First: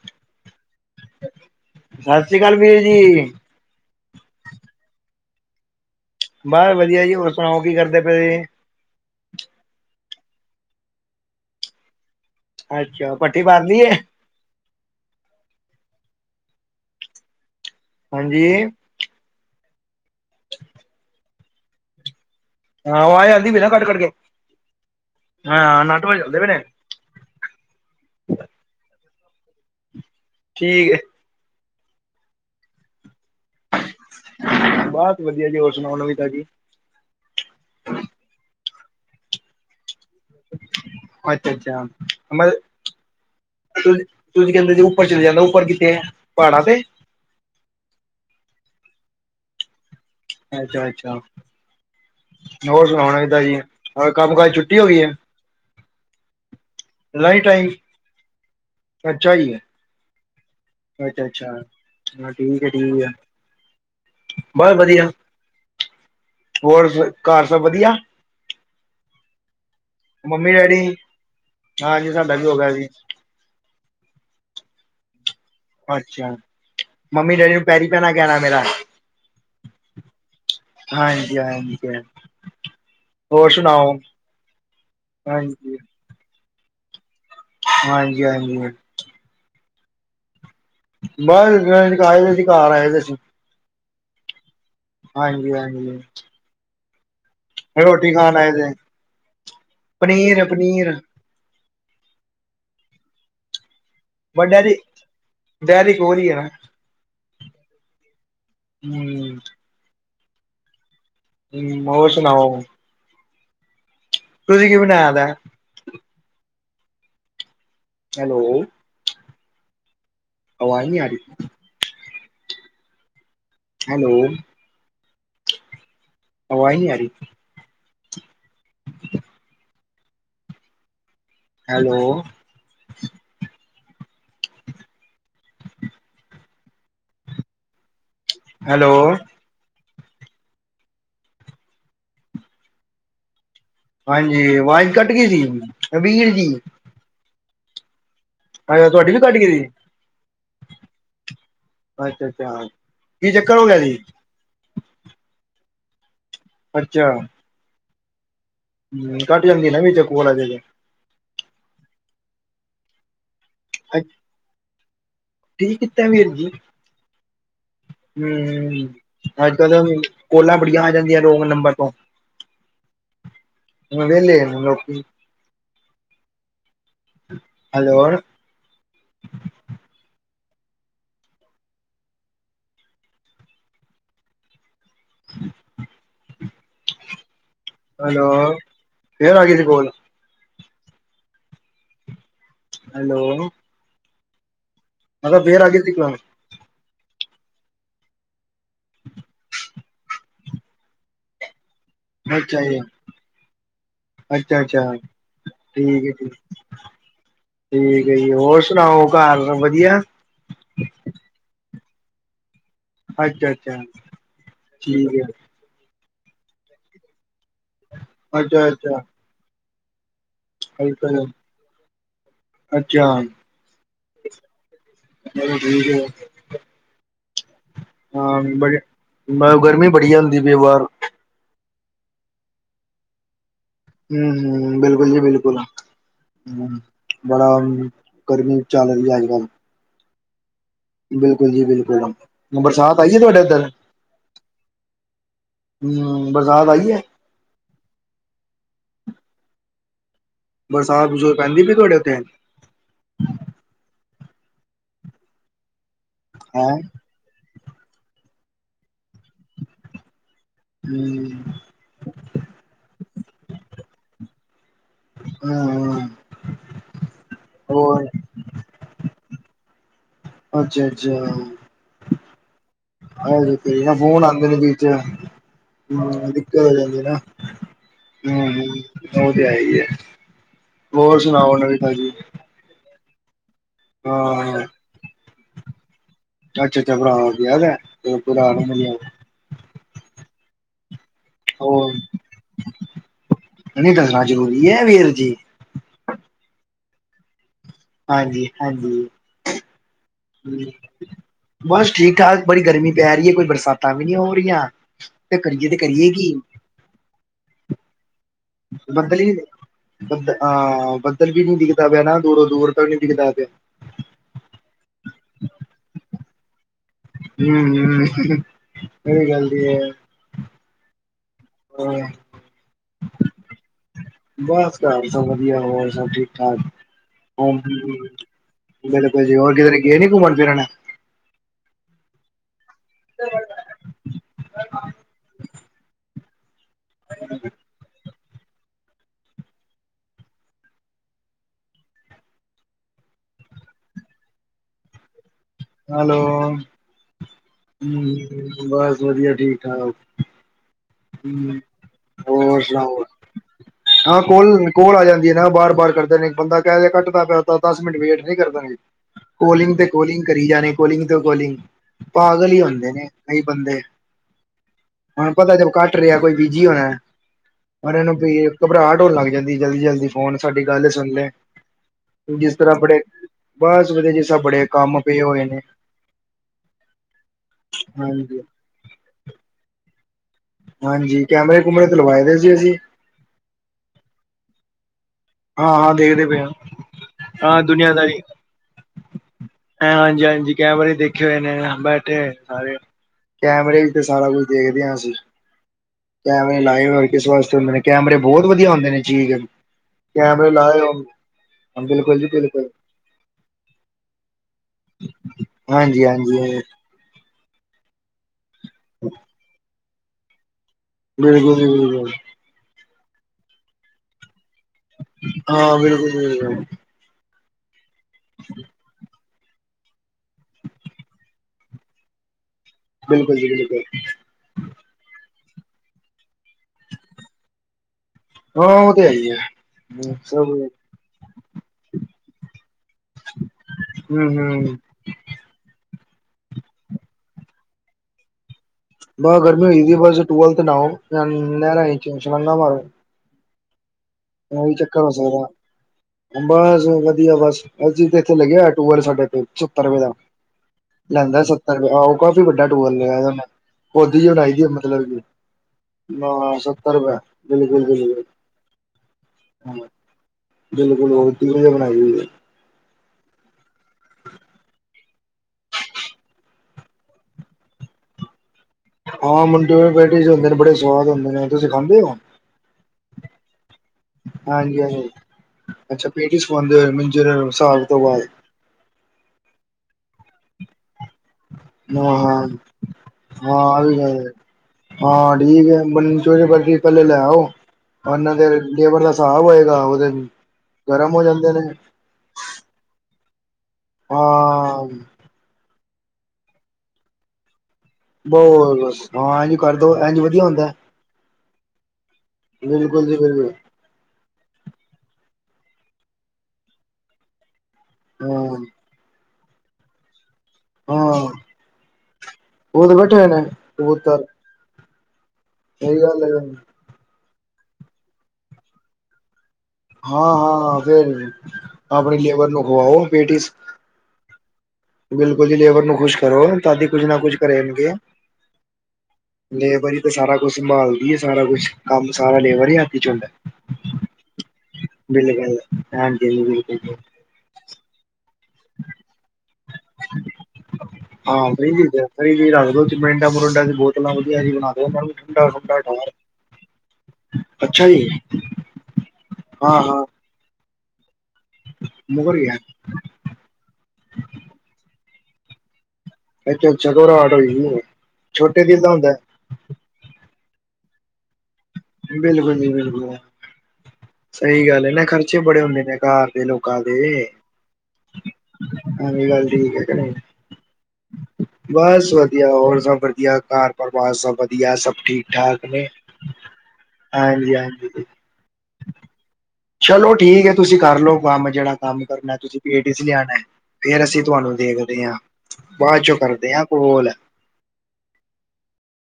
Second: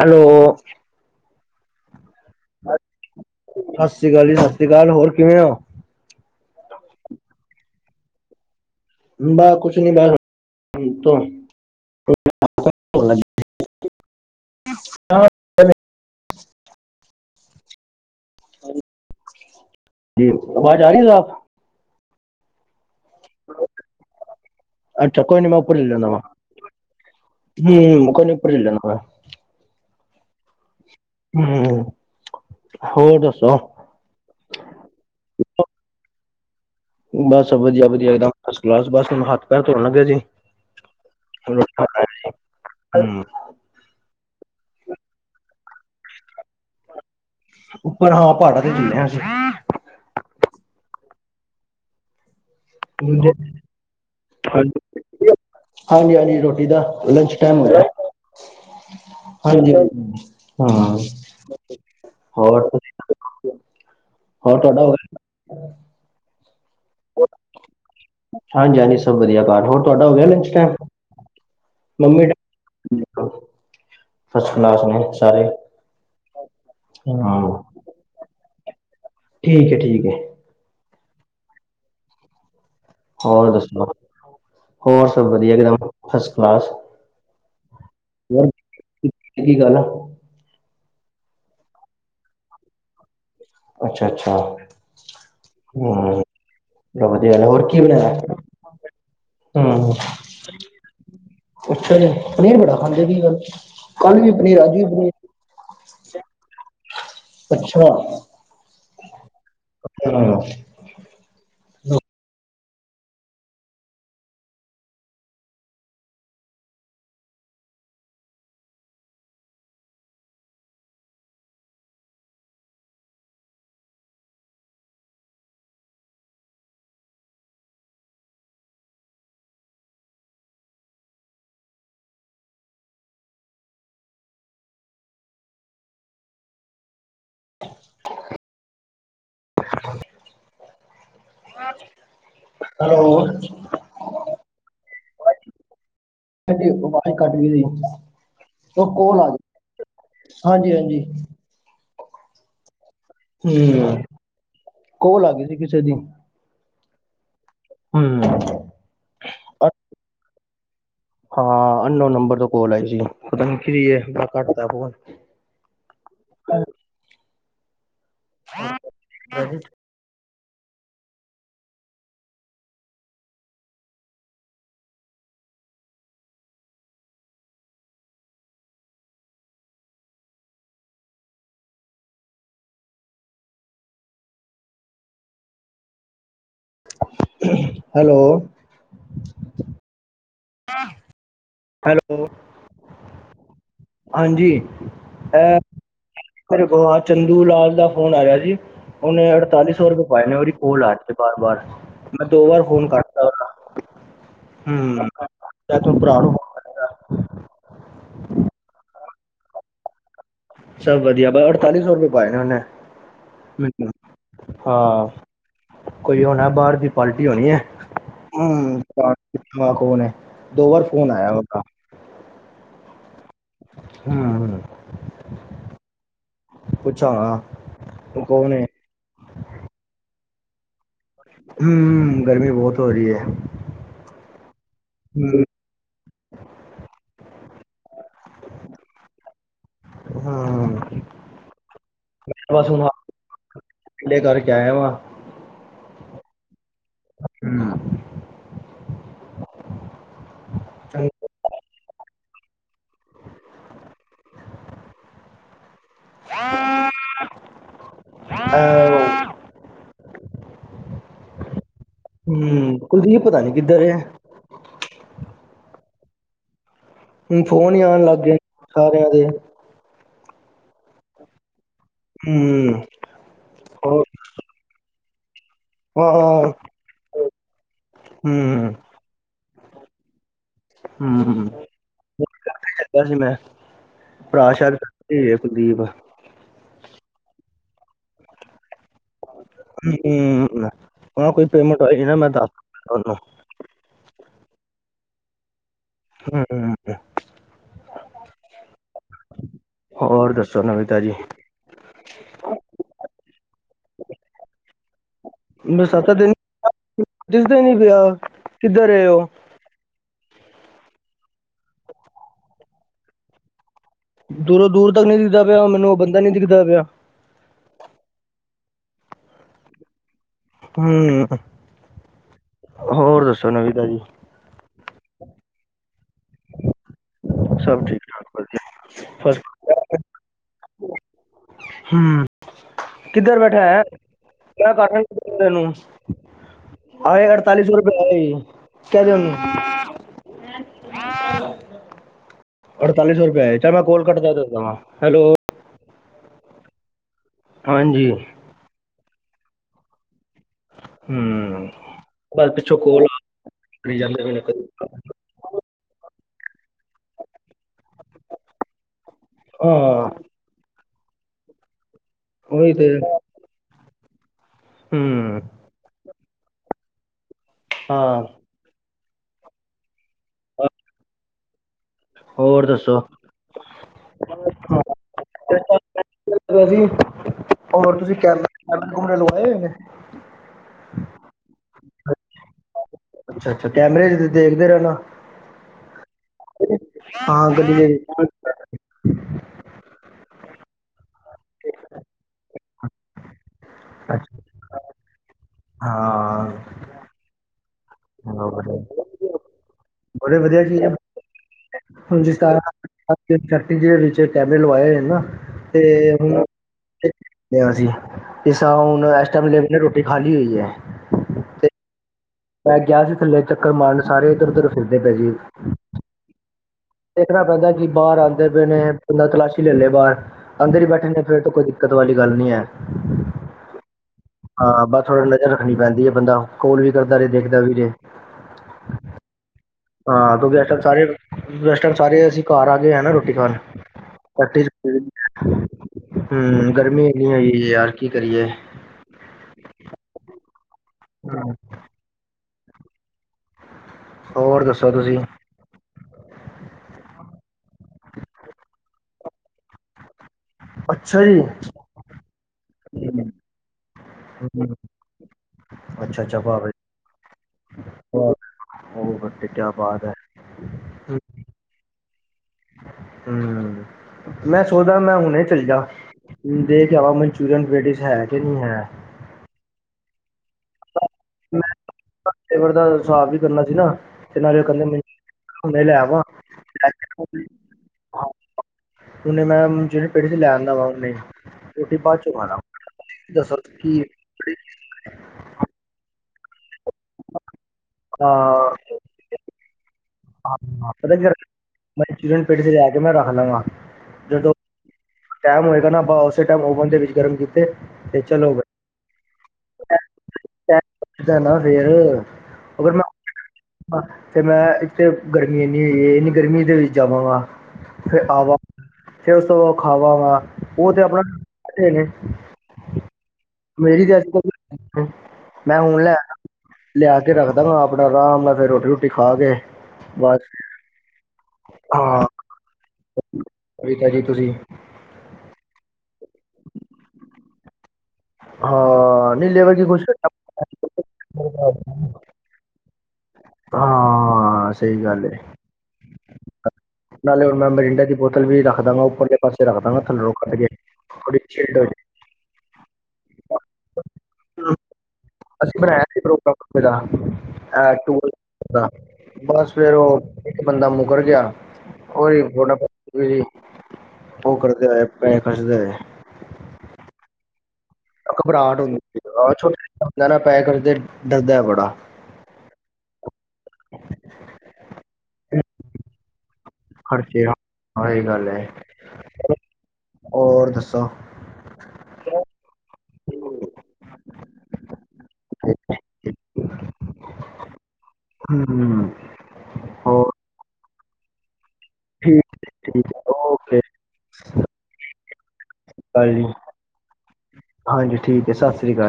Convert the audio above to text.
Hello ਸਤਿ ਸ਼੍ਰੀ ਅਕਾਲ, ਵੀਰ ਜੀ। ਸਤਿ ਸ੍ਰੀ ਅਕਾਲ ਜੀ, ਸਤਿ ਸ਼੍ਰੀ ਅਕਾਲ ਹੋਰ ਕਿਵੇਂ ਹੋ? ਬਸ ਵਧੀਆ ਜੀ ਹੋਰ ਸੁਣਾਓ ਕੀ ਕਰਦੇ ਪਏ ਸੀ ਹਬ ਕੁਛ ਨੀ ਬਰ [unintelligible] [inaudible] ਅੱਛਾ ਪੱਠੀ ਬਾਲ ਲਈ ਏ। ਹਾਂ [inaudible] ਹਾਂਜੀ ਜੀ ਅਵਾਜ ਆ ਰਹੀ ਹੈ ਸਾਹਬ। ਹਾਂ ਆਵਾਜ਼ ਆਦੀ ਪਈ ਨਾ ਕੱਟ-ਕੱਟ ਕੇ ਅੱਛਾ ਕੋਈ ਨੀ ਹਾਂ ਨੈਟ ਵਰਕ ਚੱਲਦੇ ਪਏ ਨੇ ਹਮ ਮੁਖਨ ਇੱਕਪਰੀ ਲ ਨਾਵ [inaudible] ਠੀਕ ਏ, ਹੂੰ ਹੋਰ ਦੱਸੋ? ਬਸ ਵੱਧੀਆ ਜੀ ਹੋਰ ਸੁਣਾਓ ਨਵੀਤਾ ਜੀ? ਬਸ ਵੱਧੀਆ ਵੱਧੀਆ ਇੱਕਦਮ ਫਸਟ ਕਲਾਸ ਬਸ ਹੁਣ ਹੱਥ ਪੈਰ ਧੋਣ ਲੱਗਿਆ ਜੀ ਅੱਛਾ! ਅੱਛਾ! ਤੁਸੀਂ ਕਹਿੰਦੇ ਜੈ ਉੱਪਰ ਚਲੇ ਜਾਂਦਾ ਉੱਪਰ ਕਿਥੇ ਐ ਪਾਹਾੜਾ ਤੇ। ਉੱਪਰ ਹਾਂ ਪਹਾੜਾਂ ਤੇ ਹੁਣੇ ਅਸੀਂ। ਅੱਛਾ! ਅੱਛਾ! ਹੋਰ ਸੁਣਾਉਣਾ ਨਵੀ ਤਾਜ਼ੀ ਆਜ ਕੰਮ ਕਾਜ ਛੁੱਟੀ ਹੋ ਗਈ ਐ। ਹਾਂਜੀ -ਹਾਂਜੀ ਰੋਟੀ ਦਾ ਲੰਚ ਟਾਈਮ ਹੋਆ ਹਾਂਜੀ- ਹਾਂਜੀ ਹਾਂ ਅੱਛਾ! ਅੱਛਾ! ਹਾਂ ਹੋਰ ਠੀਕ ਆ ਠੀਕ ਆ ਹੋਰ ਬਸ ਤੁਹਾਡਾ ਹੋ ਗਿਆ ਵੱਧੀਆ ਹੋਰ ਘਰ ਸਭ ਵੱਧੀਆ। ਹਾਂਜੀ ਹਾਂਜੀ ਸਭ ਵਧੀਆ ਕਾਰ ਹੋਰ ਤੁਹਾਡਾ ਹੋ ਗਿਆ ਲੰਚ ਮੰਮੀ ਟਾਈਮ ਡੈਡੀ ਹਾਂਜੀ ਮੰਮੀ ਸਾਡਾ ਵੀ ਹੋ ਗਿਆ ਜੀ। ਫਸਟ ਕਲਾਸ ਨੇ ਸਾਰੇ ਅੱਛਾ! ਮੰਮੀ -ਡੈਡੀ ਹਾਂ ਨੂੰ ਪੈਰੀ ਪੈਣਾ ਕਹਿਣਾ ਮੇਰਾ। ਠੀਕ ਹੈ ਠੀਕ ਹੈ ਹਾਂਜੀ, ਹਾਂਜੀ, ਹਾਂਜੀ। ਹੋਰ ਦੱਸੋ, ਹੋਰ ਸਭ ਵੱਧੀਆ ਇਕਦਮ ਹਾਂਜੀ ਫਕਸ ਕਲਾਸ? ਹਾਂਜੀ-ਹਾਂਜੀ। [inaudible] [unintelligible] ਘਾਰ ਆਏ ਦੇ ਸੀ। ਅੱਛਾ-ਅੱਛਾ ਹਾਂਜੀ ਹਾਂਜੀ ਹੂੰ, ਬੜਾ ਵਦੀਆ ਹੋਰ। ਕੀ, ਬਣਾਯਾ? ਰੋਟੀ ਖਾਣ ਆਏ ਦੇ ਹੂੰ ਪਨੀਰ ਪਨੀਰ ਅੱਛਾ ਜੀ, ਪਨੀਰ ਬੜਾ ਖਾਂਦੇ ਕੀ ਗੱਲ? ਕੱਲ ਵੀ ਬ ਪਨੀਰ ਅੱਜ ਡੈੜੀ, ਵੀ ਪਨੀਰ ਵੇਆ ਲੀ ਕੋਰੀ ਆ ਨਾ। ਅੱਛਾ। ਹੂੰ। [inaudible] ਹੂੰ, ਓਰ ਸੁਨਾਓ? ਤੁਸੀਂ ਕੀ ਬਣਾਯਾ ਦੈ? ਹੈਲੋ ਅਵਾਜ ਨੀ ਆ ਰੀ? ਹੈਲੋ ਅਵਾਜ ਨੀ ਆਰੀ ਕੀ? ਹੈਲੋ [inaudible] ਹੈਲੋ ਹੈਲੋ ਹਾਂਜੀ, ਵਾਜ ਕਾੱਟ ਗੀ ਸੀ? ਏ ਮਿਲ ਹਾਂਜੀ, ਵਾਜ ਕਾੱਟ ਗੀ ਸੀ, ਓ ਅੱਛਾ ਤੁਹਾਡੀ ਵੀ ਕੋਲ ਕੱਟ ਗਈ ਸੀ ਆਗੀ ਹਾਂਜੀ-ਹਾਂਜੀ। ਅੱਛਾ-ਅੱਛਾ। ਹੂੰ, ਕੋਲ ਆ ਗੀ ਸੀ ਕਿਸੇ ਦੀ। ਅੱਛਾ ਹੂੰ। ਹੂੰ, ਕਾੱਟ ਜਾਂਦੀ ਏ ਨਾ ਵੀਚ ਕੋਲ ਆਜੇ ਤੇ। ਹਾਂ, ਅਨਨੋਨ ਨੰਬਰ ਤੋ ਕੋਲ ਆਈ ਸੀ, ਪਤਾ ਨੀ ਕਿਦੀ ਏ ਮੈ ਕਾੱਟ ਤਾ ਫੋਨ। ਠੀਕ ਕੀਤੈ ਵੀਰ ਜੀ, ਹੂੰ ਆੱਜ-ਕਾੱਲ ਤਾਂ ਕੋਲਾਂ ਬੜੀਆਂ ਆ ਜਾਂਦੀਆਂ ਰੋੰਗ ਨੰਬਰ ਤੋਂ, ਵੇਲੇ ਏ ਲੋਕੀ। ਹੈਲੋ ਹੈਲੋ, ਫੇਰਰ ਆਗੀ ਸੀ ਕੋਲ? [inaudible] ਹੈਲੋ ਹੈਲੋ ਹਾਂਜੀ। ਮ ਕੇਆ ਇਹ ਫੇਰ ਆ ਗੀ ਸੀ ਕੋਲ? [unintelligible] ਚੰਦੂ ਲਾਲ ਦਾ ਫੋਨ ਆ ਰੇਆ ਸੀ ਓਨੇ ਅੜਤਾਲੀ ਸੋ ਰਪੇ ਪਾਏ ਨੇ ਓਦੀ ਕੋਲ ਆ ਰੀ ਏ ਬਾਰ-ਬਾਰ। ਅੱਛਾ ਜੀ, ਹੂੰ ਅੱਛਾ-ਅੱਛਾ ਮੈਂ ਤੂੰ ਠੀਕ ਏ ਭਰਾ ਨੂੰ ਠੀਕ ਫੋਨ ਕਰੇਗਾ ਠੀਕ ਏ ਜੀ, ਹੋਰ ਸੁਨਾਓ ਘਾਰ ਸਬ ਵਦੀਆ? ਸਬ ਵਦੀਆ, ਬ ਅੜਤਾਲੀ ਸੋ ਰਪੇ ਪਾਏ ਨੇ ਓਨੇ ਅੱਛਾ ਅੱਛਾ ਹਾਂ ਠੀਕ ਹੈ ਕੋਈ ਹੋਣੈ ਬਾਰ ਦੀ ਪਾਲਟੀ ਹੋਣੀ ਏ, ਅੱਛਾ ਹੂੰ ਅੱਛਾ ਪਾਰਟੀ ਹਾ ਕੋਨ ਏ। [unintelligible] ਅੱਛਾ। ਹੂੰ, ਚਲੋ ਠੀਕ ਹੈ ਪੁੱਛਾ ਗਾ। ਹਾਂ ਬੜ, ਮ ਗਰਮੀ ਬੜੀ ਆਂਦੀ ਪਈ ਏ ਬਾਰ। ਹੂੰ, ਗਰਮੀ ਬੋਤ ਹੋ ਰੀ ਏ। ਹੂੰ, ਬਿਲਕੁਲ ਜੀ ਬਿਲਕੁਲ। ਹੂੰ, ਬੜਾ ਗਰਮੀ ਚਾੱਲ ਰੀ ਏ ਆੱਜ-ਕਾੱਲ। ਹੂੰ। ਬਿਲਕੁੱਲ ਜੀ ਬਿਲਕੁੱਲ ਬਸ ਹੁਣ ਬਰਸਾਤ ਆਈ ਏ ਤੁਹਾਡੇ ਉੱਧਰ- ਠੰਡੇ ਕਰਕੇ ਆਇਆ ਵਾਂ। ਹਮ ਬਰਸਾਤ ਆਈ ਏ? ਹੂੰ ਬਰਸਾਤ-ਬਰਸੂਤ ਪੈਂਦੀ ਪਈ ਤੁਹਾਡੇ ਉੱਥੇ ਹੈਂਂ [unintelligible] ਹੂੰ। ਹੂੰ ਕੁਲਦੀਪ ਪਤਾ ਨੀ ਕਿੱਧਰ ਰਿਹਾ? ਹਾਂ। ਹੁਣ ਫੋਨ ਈ ਆਣ ਹੀ ਹੋਰ ਲੱਗ ਗਏ ਨ ਸਾਰਿਆਂ ਦੇ। ਅੱਛਾ-ਅੱਛਾ। ਹੂੰ। ਹਾਂਜੀ ਫਿਰ ਹੋਰ ਫੋਨ ਆਂਦੇ ਪਏ ਨੇ ਵਿੱਚ। ਹੂੰ ਹਾਂ, ਦਿੱਕਤ ਹੋ ਜਾਂਦੀ ਨਾ ਹੂੰ ਹੂੰ, ਉਹ ਤੇ ਹੈ ਈ‌ ਏ। ਹਾਂ ਹ ਹ ਗੱਲ ਹੀ ਕਰਦਾ ਸੀ ਮੈਂ ਪਰਾ ਹਾਂ ਸ਼ਾਇਦ ਇੱਥੇ ਹੀ ਪਰਦੀਪ ਚਾਚੇ ਦਾ ਪਰਾ ਗਿਆ ਦਾ ਉਹ ਪਰਾ ਨੂੰ ਮਿਲਣ ਹੂੰ ਉਹ ਕੋਈ ਪੇਮੈਂਟ ਉਹ ਹੋਏਗੀ ਨਾ ਮੈ ਦੱਸ ਦਾਂਗਾ ਤਾਨੂੰ- ਨਹੀਂ ਦੱਸਣਾ ਜ਼ਰੂਰੀ ੲੈ ਵੀਰ ਜੀ। ਹੂੰ-ਹੂੰ ਹਾਂਜੀ-ਹਾਂਜੀ। ਹੋਰ ਦੱਸੋ ਨਵੀਂ ਤਾਜੀ। ਬਸ ਠੀਕ-ਠਾਕ ਬੜੀ ਗਰਮੀ ਪੈ ਰਹੀ ਏ ਕੋਈ ਬਰਸਾਤਾਂ ਵੀ ਨਹੀਂ ਹੋ ਰਹੀਆਂ ਤੇ ਕਰੀਏ ਤੇ ਕਰੀਏ ਕੀ [unintelligible] ਓ? ਬੱਦਲੀ ਬ ਹਾਂ ਬੱਦਲ ਵੀ ਨੀ ਦਿਖਦਾ ਪਿਆ ਨਾ ਦੂਰੋ-ਦੂਰ ਤਕ ਨੀ ਦਿਖਦਾ ਪਿਆ- ਦੂਰੋਂ ਦੂਰ ਤੱਕ ਨਹੀਂ ਦਿਖਦਾ ਪਿਆ ਮੈਨੂੰ ਉਹ ਬੰਦਾ ਨੀ ਦਿਖਦਾ ਪਿਆ ਹੂੰ-ਹੂੰ ਸਈ ਗੱਲ ਦੀ ਐ। ਹੂੰ ਹੋਰ ਦੱਸੋ ਨਵੀ ਤਾਜੀ- ਬਸ ਘਰ ਸਭ ਵਧੀਆ ਹੋਰ ਸਭ ਠੀਕ-ਠਾਕ ਹੋਰ ਸਭ ਠੀਕ ਠਾਕ ਵਧੀਆ ਫਸ ਕਿਧੱਰੇ ਗਏ ਨੀ ਘੁੰਮਣ-ਫਿਰਨ। ਹੂੰ ਕਿੱਧਰ ਬੈਠਾ ਹੋਇਆ ਮੈਂ ਲਭਦਾ ਤੈਨੂੰ ਆਏ ਅੜਤਾਲੀ ਸੋ ਰੁਪਏ ਆਏ ਹੋਏ ਈ ਕਹਿ ਦੇ ਉਹਨੂੰ ਅੜਤਾਲੀ ਸੌ ਰੁਪਏ ਆਏ ਨੇ ਚੱਲ ਮੈਂ ਕੋਲ ਕੱਟਦਾ ਦਸਦਾ ਵਾਂ ਹੈਲੋ ਹੈਲੋ ਹਾਂਜੀ ਹੂੰ ਬਸ ਵਧੀਆ ਠੀਕ-ਠਾਕ। ਹੂੰ ਬਸ ਹੋਰ ਪਿੱਛੋਂ ਸੁਣਾਓ ਕੋਲ ਕਰੀ ਹਾਂ ਜਾਂਦੇ ਮੈਨੂੰ ਕਦੀ ਕੋਲ ਕੋਲ ਆ ਜਾਂਦੀ ੲੈ ਨਾ ਬਾਰ-ਬਾਰ ਕਰਨ ਬੰਦਾ ਕਹਿ ਦੇ ਘੱਟਦਾ ਪਿਆਦਸ ਮਿੰਟ ਵੇਟ ਨਹੀਂ ਕਰਦਾ ਹਾਂ ਕੋਲਿੰਗ ਤੇ ਕੋਲਿੰਗ ਕਰੀ ਜਾਣੇ ਕੋਲਿੰਗ ਤੋਂ ਕੋਲਿੰਗ ਪਾਗਲ ਹੀ ਉਹੀ ਤੇ ਹੁੰਦੇ ਨੇ ਕਈ ਬੰਦੇ ਹੂੰ। ਹੁਣ ਪਤਾ ਜੇ ਘੱਟ ਰਿਹਾ ਕੋਈ ਬਿਜੀ ਹੋਣਾ ਪਰ ਇਹਨੂੰ ਹਾਂ ਘਬਰਾਹਟ ਹੋਣ ਲੱਗ ਜਾਂਦੀ ਜਲਦੀ- ਜਲਦੀ ਫੋਨ ਸਾਡੀ ਗੱਲ ਸੁਣ ਲੇ ਜਿਸ ਹੋਰ ਤਰ੍ਹਾਂ ਦੱਸੋ ਬੜੇ ਬਸ ਜਿਸ ਤਰ ਬੜੇ ਹਾਂ, ਕੰਮ- ਪਏ ਹੋਏ ਨੇ [inaudible] ਹੋਰ ਤੁਸੀਂ ਹਾਂਜੀ ਕੈਮਰੇ ਕੁਮਰੇ ਲਵਾਏ ਹੋਏ ਨੇ ਹਾਂਜੀ ਕੈਮਰੇ-ਕੂਮਰੇ ਤੇ ਲਵਾਏ ਦੇ ਸੀ ਅਸੀਂ ਅੱਛਾ-ਅੱਛਾ ਕੈਮਰੇ ਚ ਦੇਖਦੇ ਰਹਿਣਾ ਹਾਂ-ਹਾਂ ਦੇਖਦੇ ਪਏ ਹਾਂ ਹਾ-ਹਾਂ ਗੱਡੀ ਦੇ ਦੁਨੀਆਂ ਦਾਰੀ ਵਿੱਚ। ਹੈ ਹਾਂਜੀ-ਹਾਂਜੀ ਕੈਮਰੇ ਚ ਦੇਖੇ ਹੋਏ ਨੇ ਬੈਠੇ ਹੋਏ ਨੇ ਸਾਰੇ। ਕੈਮਰੇ ਵੀ ਤੇ ਸਾਰਾ ਅੱਛਾ ਕੁੱਛ ਦੇਖਦੇ ਹਾਂ ਅਸੀਂ ਹਾਂ। ਕੈਮਰੇ ਲਾਏ ਹੋਏ ਕਿਸ ਵਾਸਤੇ ਓਹਨਾ ਨੇ ਕੈਮਰੇ ਬਹੁਤ ਵਧੀਆ ਹੁੰਦੇ ਨੇ ਚੀਜ਼ ਕੈਮਰੇ ਲਾਏ ਲੋ ਹਾਂਜੀ ਸਾਰਾ [unintelligible] ਜੇੜੇ ਵਿੱਚ ਕੈਮਰੇ ਲਵਾਏ ਹੋਏ ਨਾ ਤੇ ਹਾਂਜੀ ਹੁਣ ਹਾਂਜੀ [unintelligible] ਜਿਸਰਾ ਹੁਣ ਇਸ ਟਾਈਮ ਲੇਬਰ ਨੇ ਰੋਟੀ ਖਾਲੀ ਹੋਈ ਹੈ। ਤੇ ਬਿਲਕੁਲ-ਬਿਲਕੁਲ ਮੈਂ ਗਿਆ ਸੀ ਥੱਲੇ ਚੱਕਰ ਮਾਰਨ ਸਾਰੇ ਇਧਰ ਉਧਰ ਫਿਰਦੇ ਪਏ ਸੀ। ਬਿਲਕੁਲ-ਬਿਲਕੁਲ ਦੇਖਣਾ ਪੈਂਦਾ ਕਿ ਬਾਹਰ ਆਦੇ ਪਏ ਨੇ ਬੰਦਾ ਤਲਾਸ਼ੀ ਲੈ ਲੇ ਬਾਰ ਅੰਦਰ ਹੀ ਬੈਠੇ ਨੇ ਫੇਰ ਤਾਂ ਕੋਈ ਦਿੱਕਤ ਵਾਲੀ ਗੱਲ ਨਹੀਂ ਏ। [unintelligible] ਹਾਂ ਬਸ ਥੋੜ੍ਹਾ ਨਜ਼ਰ ਰੱਖਣੀ ਪੈਂਦੀ ਹੈ ਬੰਦਾ ਕੋਲ ਵੀ ਕਰਦਾ ਰੇ ਦੇਖਦਾ ਵੀ ਰੇ। ਹਾਂ ਉਹ ਤੇ ਹੈ ਹੀ ਏ। ਹਾ ਕਿਓਂਕਿ ਇਸ ਟਾਈਮ ਸਾਰੇ, ਇਸ ਟਾਈਮ ਸਾਰੇ ਅਸੀਂ ਘਰ ਆ ਗਏ ਹੈ ਨਾ ਰੋਟੀ ਖਾਣ। ਫੈਕਟਰੀ ਹੂੰ-ਹੂੰ 'ਚ ਹੂੰ ਗਰਮੀ ਇਨੀ ਹੈਗੀ ਏ ਯਾਰ ਕੀ ਕਰੀਏ। ਬਸ ਗਰਮੀ ਹੋਈ ਦੀ ਏ ਬਸ ਟੂਵਲਥ ਤੇ ਨਾਓ, ਹੂੰ, ਨਹਰਾ ਵਿਚ ਛਲਾਂਗਾ ਮਾਰੋ। ਹੋਰ ੳਹੀ ਦੱਸੋ ਚੱਕਰ ਹੋ ਤੁਸੀਂ ਸਕਦਾ। ਬਸ ਵਧੀਆ ਬਸ ਅਸੀ ਤੇ ਇਥੇ ਲੱਗੇਆ ਟੋਲ ਸਾਡੇ ਤੇ ਸੱਤਰ ਰੁਪਏ ਦਾ। ਅੱਛਾ ਜੀ ਲੈਂਦਾ ਸੱਤਰ ਰੁਪਏ ਆਹੋ ਕਾਫੀ ਵੱਡਾ ਟੂਯੁਬਲ ਲਿਆ ਹੂੰ, ਉਹਨੇ। ਹੋਦੀ ਜੀ ਬਣਾਈ ਦੀ ਆ ਹੂੰ। ਮਤਲਬ ਕੀ ਅੱਛਾ ਅੱਛਾ ਨਾ ਵਾਹ ਬਈ ਸੱਤਰ ਬਿਲਕੁਲ- ਬਿਲਕੁਲ। ਵਾਹ ਉਹ ਬੇਟੇ ਕਿਆ ਹਾਂ ਬਾਤ ਹੈ। ਬਿਲਕੁਲ ਹੂੰ ਉਹ [unintelligible] ਬਣਾਈ ਹੋਈ ਹੈ। ਹੂੰ। ਮੈਂ ਸੋਚਦਾ ਵਾ ਮੈਂ ਹੁਣੇ ਚੱਲ ਜਾ ਦੇਖ ਆਵਾਂ ਮਨਚੂਰੀਅਨ ਪੇਟਿਜ਼ ਹੈ ਕਿ ਨੀ ਹੈ। ਹਾਂ ਮਰੂੰਡੇ ਹੋਏ ਪੈਟਸ ਹੁੰਦੇ ਬੜੇ ਸਵਾਦ ਹੁੰਦੇ ਨੇ ਤੁਸੀ ਮੈਂ ਖਾਦੇ ਹੋ, ਫਲੇਵਰ ਦਾ ਹਿਸਾਬ ਵੀ ਕਰਨਾ ਸੀ ਨਾ ਤੇ ਨਾਲੇ ਉਹ ਕਹਿੰਦੇ ਹਾਂਜੀ-ਹਾਂਜੀ। ਮਨਚੂਰੀਅਨ ਹੁਣੇ ਲੈ ਅਛਾ ਆਵਾਂ ਪੇਟੀ ਸੁਖਾਉਦੇ ਹੋ ਮਿੰਜਰ ਸਾਲ ਤੋ ਹਾਂ ਬਾਦ। ਉਹਨੇ ਮੈ ਜਿਹੜੇ ਪੇਟੀਜ ਲੈ ਆਨਾ ਵਾ ਉਹਨੇ। ਰੋਟੀ ਆ ਬਾਅਦ ਚੋਂ ਖਾਣਾ ਦੱਸੋ ਹਾਂ-ਹਾਂ ਆ ਕਿ ਗਏ। ਹਾਂ ਠੀਕ ਹੈ ਮਨ [unintelligible] ਲੇ ਆਓ ਹੁਣ ਅ ਉਹਦੇ ਲੇਬਰ ਵਾਸ ਹਿਸਾਬ ਹੋਏਗਾ ਉਹਦੇ ਗਰਮ ਹੋ ਜਾਦੇ ਨੇ। ਮੈ ਚਿਕਨ ਪੈਟਿਸ ਲੈਕੇ ਮੈ ਰੱਖ ਲਾਂਗਾ ਜਦੋ ਹਾਂ ਟੈਮ ਹੋਏਗਾ ਨਾ ਆਪਾ ਉਸੇ ਟੈਮ ਓਵਨ ਦੇ ਵਿਚ ਗਰਮ ਕੀਤੇ ਤੇ ਚਲੋ ਬਹੁ [unintelligible] ਹਾਂ ਏਝ ਕਰਦੋ ਇਝ ਵਧੀਆ ਹੁੰਦਾ ਟਾਈਮ ਨਾ ਫੇਰ ਬਿਲਕੁਲ ਜੀ ਬਿਲਕੁਲ। ਤੇ ਮੈ ਇੱਕ ਤੇ ਗਰਮੀ ਇੰਨੀ ਹੈਗੀ ਏ ਐਨੀ ਗਰਮੀ ਦੇ ਵਿਚ ਜਾਵਾਂਗਾ। ਫੇਰ ਆਵਾ ਹਾਂ ਫੇਰ ਉਸ ਤੋ ਖਾਵਾ ਗਾ। ਉਹ ਤੇ ਆਪਣਾ ਹਾਂ ਬੈਠੇ ਨੇ ਉਹ ਤੇ ਬੈਠੇ ਹੋਏ ਨੇ ਮੇਰੀ ਤੇ ਕਬੂਤਰ ਅਜ ਮੈਂ ਸਹੀ ਹੁਣ ਲੈ ਗੱਲ ਆਨਾ। ਹੈ ਲਿਆ ਕੇ ਰੱਖਦਾ ਵਾ ਆਪਣਾ ਆਰਾਮ ਨਾਲ ਫਿਰ ਰੋਜੀ-ਰੋਟੀ ਖਾ ਕੇ ਬਸ ਹਾਂ-ਹਾਂ ਫੇਰ ਆਪਣੀ ਹਾਂ ਲੇਬਰ ਨੂੰ ਖਵਾਓ ਪੇਟੀਸ। ਕਵਿਤਾ ਜੀ ਤੁਸੀਂ ਬਿਲਕੁਲ ਜੀ ਲੇਬਰ ਨੂੰ ਖ਼ੁਸ਼ ਕਰੋ ਤਾਕੀ ਕੁੱਝ ਨਾ ਕੁੱਝ ਕਰੇਣਗੇ। ਹਾਂ ਨਹੀਂ ਲੈਵਲ ਦੀ ਲੇਬਰ ਹੀ ਤੇ ਕੋਸ਼ਿਸ਼ ਸਾਰਾ ਓਹ ਸੰਭਾਲਦੀ ਸਾਰਾ ਕੁਛ ਕਰਦਾ ਕੰਮ ਸਾਰਾ ਲੇਬਰ ਹੀ ਹੱਥ ਚ ਹੋਦਾ। ਹਾਂ ਸਹੀ ਗੱਲ ਹੈ ਬਿਲਕੁਲ ਹਾਂਜੀ-ਹਾਂਜੀ ਬਿਲਕੁਲ। ਨਾਲੇ ਹੁਣ ਮੈਂ ਮਰਿੰਡਾ ਦੀ ਬੋਤਲ ਵੀ ਰੱਖਦਾਗਾ ਉਪਰਲੇ ਪਾਸੇ ਰੱਖ ਦਾਗਾ ਥੱਲੋ ਕੱਡ ਕੇ ਥੋੜੀ ਹਾਂ ਚਿਲਡ ਹੋ ਜੇ ਫਰਿਜ ਵੀ ਰੱਖ ਦਓ ਚ ਮਿਰੇਡਾ ਮਰੰਡਾ ਬੋਤਾਂ ਵਧੀਆ ਬਣਾ ਦਓ ਉਨਾਂ ਨੂੰ। ਠੰਡਾ ਅਸੀ ਠੁੰਡਾ ਬਣਾਇਆ ਠਾਰ ਸੀ ਪ੍ਰੋਗਰਾਮ ਅੱਛਾ ਏਦਾ ਜੀ ਟੂਰ ਦਾ ਹਾਂ ਬਸ ਫੇਰ ਹਾਂ ਉਹ ਇਕ ਬੰਦਾ ਮੁਕਰ ਗਿਆ ਮੁਕਰ ਓਈ ਗਿਆ ਬ- ਉਹ ਕਰਦੇ ਹੋਏ ਪੈਏ [unintelligible] ਕਟਦੇ ਹੈ ਚਗੋਰਾਡੋ [unintelligible] ਘਬਰਾਹਟ ਹੁੰਦੀ ਛੋਟੇ ਹੌਂਦਿਆਂ ਨਾ ਪੈਹੇ ਖਰਚਦੇ ਡਰਦਾ ਹੈ ਬੜਾ। ਬਿਲ -ਬਿਲ -ਬਿਲ ਸਹੀ ਗੱਲ ਹੈ ਨਾ ਖਰਚੇ ਬੜੇ ਹੁੰਦੇ ਨੇ ਘਰ ਦੇ ਲੋਕ ਹਾਂਜੀ, ਖਰਚੇ ਹਾਂ ਇਹ ਗੱਲ ਹੈ ਐਵੀ ਗੱਲ [unintelligible] ਠੀਕ ਹੈ ਕਿ ਨਈ। ਔਰ ਦੱਸੋ ਬਸ ਵਧੀਆ, ਹੋਰ ਸਭ ਵਧੀਆ ਘਰ ਪਰਿਵਾਰ ਸਭ ਵਧੀਆ ਸਭ ਠੀਕ ਠਾਕ ਨੇ? ਹਾਂਜੀ- ਹਾਂਜੀ। ਹੂੰ- ਹੂੰ ਚਲੋ ਠੀਕ ਹੈ ਤੁਸੀ ਕਰਲੋ ਕਮ ਜਿਹੜਾ। ਕਮ ਕਰਨਾ ਤੁਸੀ ਠੀਕ ਪੇਟੀਸ ਠੀਕ ਲਿਆਣਾ ਓਕੇ ਫੇਰ ਅਸੀ ਤੁਹਾਨੂੰ ਦੇਖਦੇ ਹਾ। ਬਾਅਦ ਚੋਂ ਕੱਲ ਜੀ। ਕਰਦੇ ਆ ਕੋਲ ਹਾਂਜੀ, ਠੀਕ ਹੈ ਸਤਿ ਸ੍ਰੀ ਅਕਾਲ।